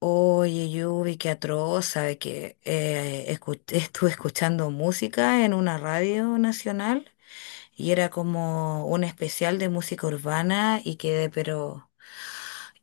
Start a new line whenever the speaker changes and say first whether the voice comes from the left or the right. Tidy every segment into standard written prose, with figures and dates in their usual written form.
left: Oye, Yubi, qué atroz, sabe que estuve escuchando música en una radio nacional y era como un especial de música urbana y quedé pero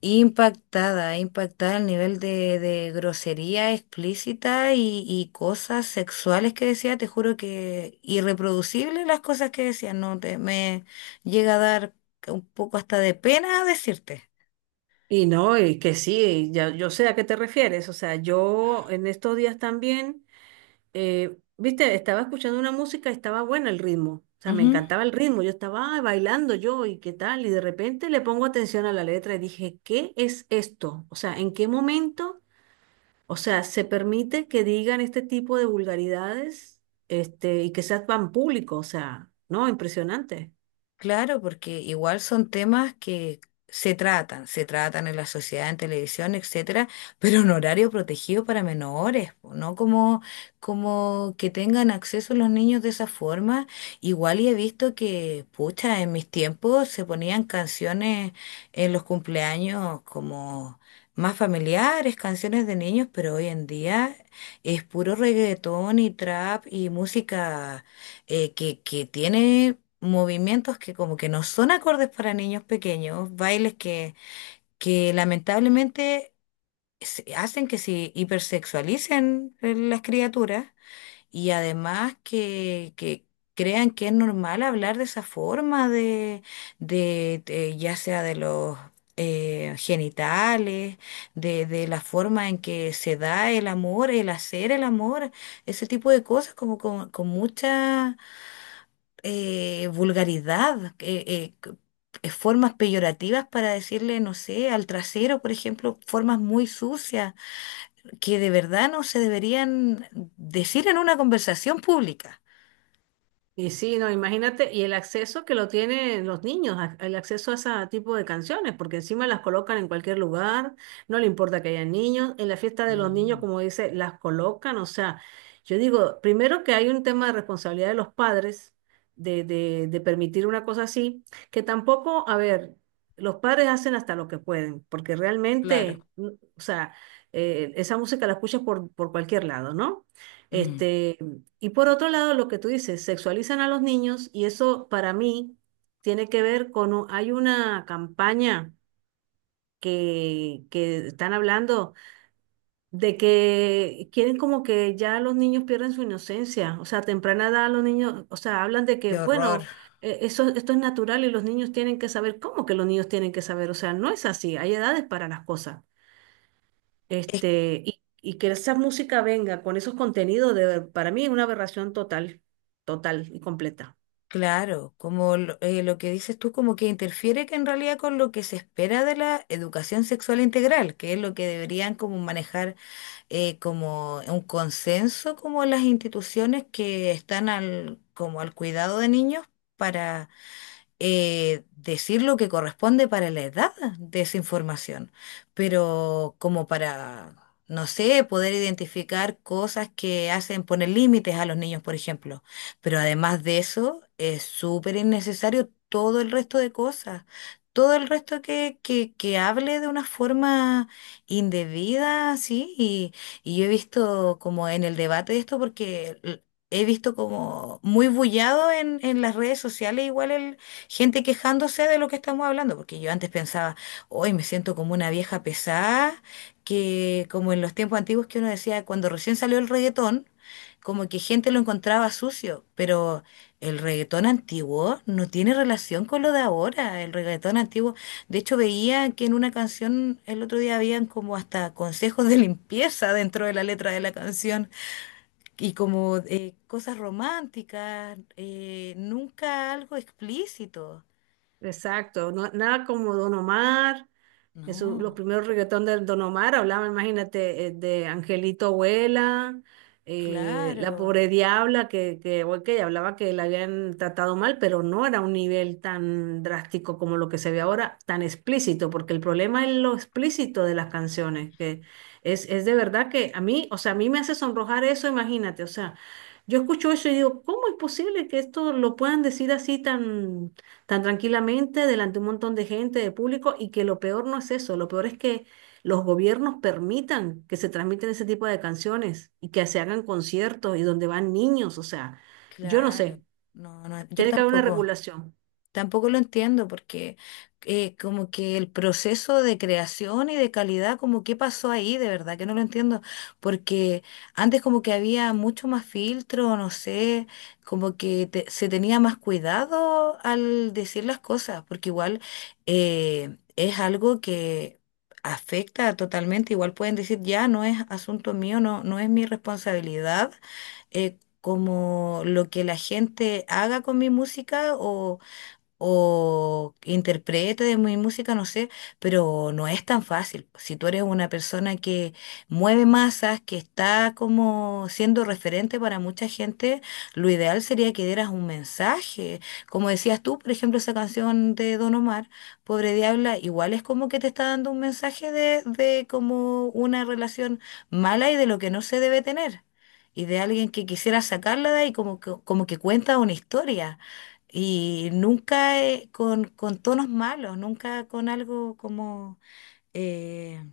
left: impactada, impactada al nivel de grosería explícita y cosas sexuales que decía, te juro que irreproducible las cosas que decía, no te, me llega a dar un poco hasta de pena decirte.
right: Y no, y que sí, ya, yo sé a qué te refieres. O sea, yo en estos días también, viste, estaba escuchando una música, y estaba bueno el ritmo. O sea, me encantaba el ritmo. Yo estaba "Ay, bailando yo y qué tal". Y de repente le pongo atención a la letra y dije, ¿qué es esto? O sea, ¿en qué momento? O sea, se permite que digan este tipo de vulgaridades, este, y que sea tan público. O sea, no, impresionante.
left: Claro, porque igual son temas que se tratan en la sociedad, en televisión, etcétera, pero en horario protegido para menores, po, no como, como que tengan acceso los niños de esa forma. Igual y he visto que, pucha, en mis tiempos se ponían canciones en los cumpleaños como más familiares, canciones de niños, pero hoy en día es puro reggaetón y trap y música que tiene movimientos que como que no son acordes para niños pequeños, bailes que lamentablemente hacen que se hipersexualicen las criaturas y además que crean que es normal hablar de esa forma de ya sea de los genitales, de la forma en que se da el amor, el hacer el amor, ese tipo de cosas como con mucha vulgaridad, formas peyorativas para decirle, no sé, al trasero, por ejemplo, formas muy sucias que de verdad no se deberían decir en una conversación pública.
right: Y sí, no, imagínate, y el acceso que lo tienen los niños, el acceso a ese tipo de canciones, porque encima las colocan en cualquier lugar, no le importa que haya niños, en la fiesta de los niños,
left: No.
right: como dice, las colocan, o sea, yo digo, primero que hay un tema de responsabilidad de los padres de permitir una cosa así, que tampoco, a ver, los padres hacen hasta lo que pueden, porque
left: Claro.
right: realmente, o sea, esa música la escuchas por cualquier lado, ¿no? Sí.
left: Mm.
right: Este, y por otro lado, lo que tú dices, sexualizan a los niños y eso para mí tiene que ver con, hay una campaña que están hablando de que quieren como que ya los niños pierden su inocencia, o sea, a temprana edad los niños, o sea, hablan de que,
left: Qué horror.
right: bueno, eso, esto es natural y los niños tienen que saber, ¿cómo que los niños tienen que saber? O sea, no es así, hay edades para las cosas.
left: Es
right: Este, y que esa música venga con esos contenidos, de, para mí es una aberración total, total y completa.
left: claro, como lo que dices tú, como que interfiere que en realidad con lo que se espera de la educación sexual integral, que es lo que deberían como manejar como un consenso como las instituciones que están como al cuidado de niños decir lo que corresponde para la edad de esa información, pero como para, no sé, poder identificar cosas que hacen poner límites a los niños, por ejemplo. Pero además de eso, es súper innecesario todo el resto de cosas. Todo el resto que hable de una forma indebida, sí, y yo he visto como en el debate de esto, he visto como muy bullado en las redes sociales igual. Gente quejándose de lo que estamos hablando, porque yo antes pensaba, hoy me siento como una vieja pesada, que como en los tiempos antiguos que uno decía, cuando recién salió el reggaetón, como que gente lo encontraba sucio, pero el reggaetón antiguo no tiene relación con lo de ahora, el reggaetón antiguo, de hecho veía que en una canción el otro día habían como hasta consejos de limpieza dentro de la letra de la canción y como cosas románticas, nunca algo explícito.
right: Exacto, nada como Don Omar, eso,
left: No,
right: los primeros reggaetón de Don Omar hablaban, imagínate, de Angelito Abuela, la
left: claro,
right: pobre diabla, que ok, hablaba que la habían tratado mal, pero no era un nivel tan drástico como lo que se ve ahora, tan explícito, porque el problema es lo explícito de las canciones, que es de verdad que a mí, o sea, a mí me hace sonrojar eso, imagínate, o sea, yo escucho eso y digo, ¿cómo es posible que esto lo puedan decir así tan tan tranquilamente delante de un montón de gente, de público, y que lo peor no es eso, lo peor es que los gobiernos permitan que se transmiten ese tipo de canciones y que se hagan conciertos y donde van niños, o sea, yo no
left: claro.
right: sé,
left: No, no, yo
right: tiene que haber una
left: tampoco.
right: regulación.
left: Tampoco lo entiendo porque como que el proceso de creación y de calidad, como qué pasó ahí, de verdad que no lo entiendo, porque antes como que había mucho más filtro, no sé, se tenía más cuidado al decir las cosas, porque igual es algo que afecta totalmente, igual pueden decir, ya no es asunto mío, no, no es mi responsabilidad como lo que la gente haga con mi música o que interprete de mi música, no sé, pero no es tan fácil. Si tú eres una persona que mueve masas, que está como siendo referente para mucha gente, lo ideal sería que dieras un mensaje. Como decías tú, por ejemplo, esa canción de Don Omar, Pobre Diabla, igual es como que te está dando un mensaje de como una relación mala y de lo que no se debe tener. Y de alguien que quisiera sacarla de ahí, como que cuenta una historia. Y nunca con tonos malos, nunca con algo como eh,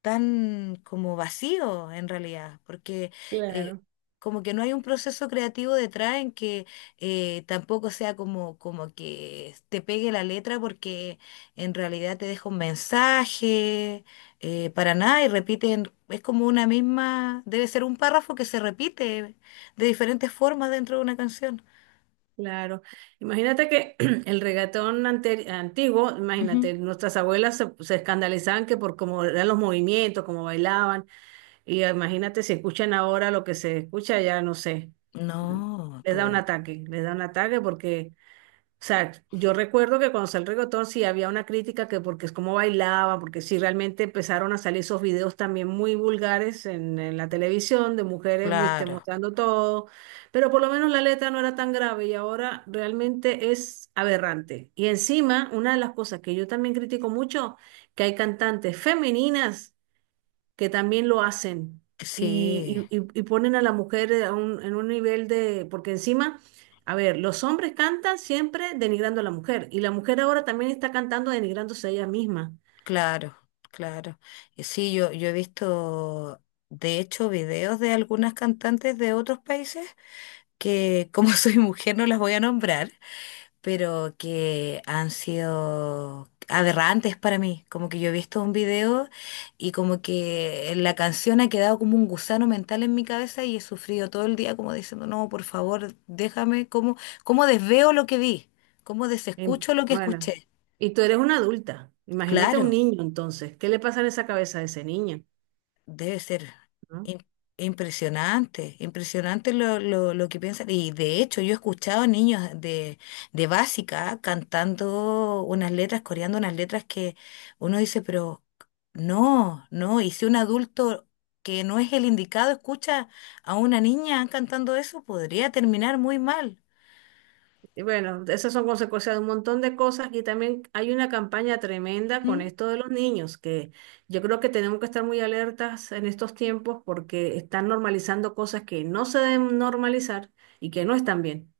left: tan como vacío en realidad, porque eh,
right: Claro.
left: como que no hay un proceso creativo detrás en que tampoco sea como que te pegue la letra porque en realidad te deja un mensaje, para nada, y repiten, es como una misma, debe ser un párrafo que se repite de diferentes formas dentro de una canción.
right: Claro, imagínate que el reggaetón antiguo, imagínate, nuestras abuelas se escandalizaban que por cómo eran los movimientos, cómo bailaban, y imagínate si escuchan ahora lo que se escucha, ya no sé,
left: No,
right: les
left: tú,
right: da un ataque, les da un ataque porque o sea, yo recuerdo que cuando salió el reggaetón sí había una crítica que porque es como bailaban, porque sí realmente empezaron a salir esos videos también muy vulgares en la televisión de mujeres muy, este,
left: claro,
right: mostrando todo, pero por lo menos la letra no era tan grave y ahora realmente es aberrante. Y encima, una de las cosas que yo también critico mucho, que hay cantantes femeninas que también lo hacen
left: sí,
right: y, y ponen a la mujer a en un nivel de, porque encima, a ver, los hombres cantan siempre denigrando a la mujer y la mujer ahora también está cantando denigrándose a ella misma.
left: claro, claro. Y sí, yo he visto, de hecho, videos de algunas cantantes de otros países que como soy mujer no las voy a nombrar, pero que han sido aberrantes para mí. Como que yo he visto un video y como que la canción ha quedado como un gusano mental en mi cabeza y he sufrido todo el día como diciendo, no, por favor, déjame, ¿cómo, cómo desveo lo que vi? ¿Cómo desescucho lo que
right: Bueno,
left: escuché?
right: y tú eres una adulta, imagínate un
left: Claro.
right: niño entonces, ¿qué le pasa en esa cabeza a ese niño?
left: Debe ser
right: ¿No?
left: im- impresionante, impresionante lo que piensan. Y de hecho, yo he escuchado niños de básica cantando unas letras, coreando unas letras que uno dice, pero no, no. Y si un adulto que no es el indicado escucha a una niña cantando eso, podría terminar muy mal.
right: Y bueno, esas son consecuencias de un montón de cosas y también hay una campaña tremenda con
left: ¿Mm?
right: esto de los niños, que yo creo que tenemos que estar muy alertas en estos tiempos porque están normalizando cosas que no se deben normalizar y que no están bien,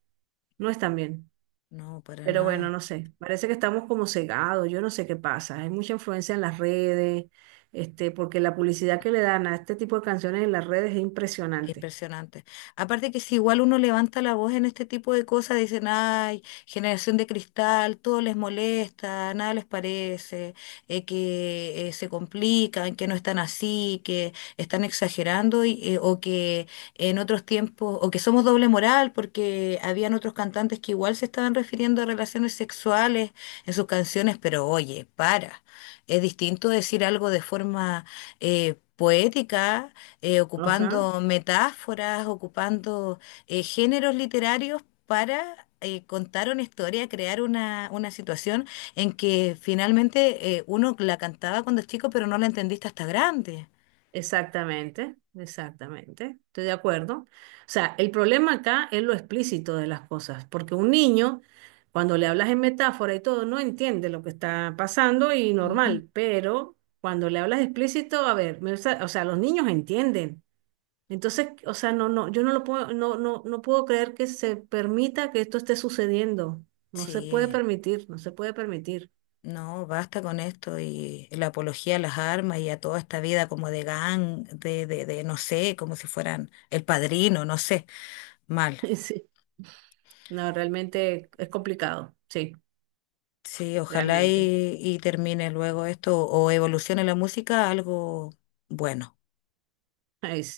right: no están bien.
left: No, para
right: Pero bueno,
left: nada.
right: no sé, parece que estamos como cegados, yo no sé qué pasa, hay mucha influencia en las redes, este, porque la publicidad que le dan a este tipo de canciones en las redes es impresionante.
left: Impresionante. Aparte que si igual uno levanta la voz en este tipo de cosas, dicen, ay, generación de cristal, todo les molesta, nada les parece, que se complican, que no están así, que están exagerando o que en otros tiempos, o que somos doble moral, porque habían otros cantantes que igual se estaban refiriendo a relaciones sexuales en sus canciones, pero oye, para. Es distinto decir algo de forma poética
right: ¿No? O sea.
left: ocupando metáforas, ocupando géneros literarios para contar una historia, crear una situación en que finalmente uno la cantaba cuando es chico, pero no la entendiste hasta grande.
right: Exactamente, exactamente. Estoy de acuerdo. O sea, el problema acá es lo explícito de las cosas, porque un niño, cuando le hablas en metáfora y todo, no entiende lo que está pasando y
left: Ujú.
right: normal, pero cuando le hablas explícito, a ver, o sea, los niños entienden. Entonces, o sea, no, no, yo no lo puedo, no, no, no puedo creer que se permita que esto esté sucediendo. No se puede
left: Sí,
right: permitir, no se puede permitir.
left: no, basta con esto y la apología a las armas y a toda esta vida como de gang, de no sé, como si fueran el padrino, no sé, mal.
right: Sí. No, realmente es complicado, sí,
left: Sí, ojalá
right: realmente.
left: y termine luego esto o evolucione la música a algo bueno.
right: Ay,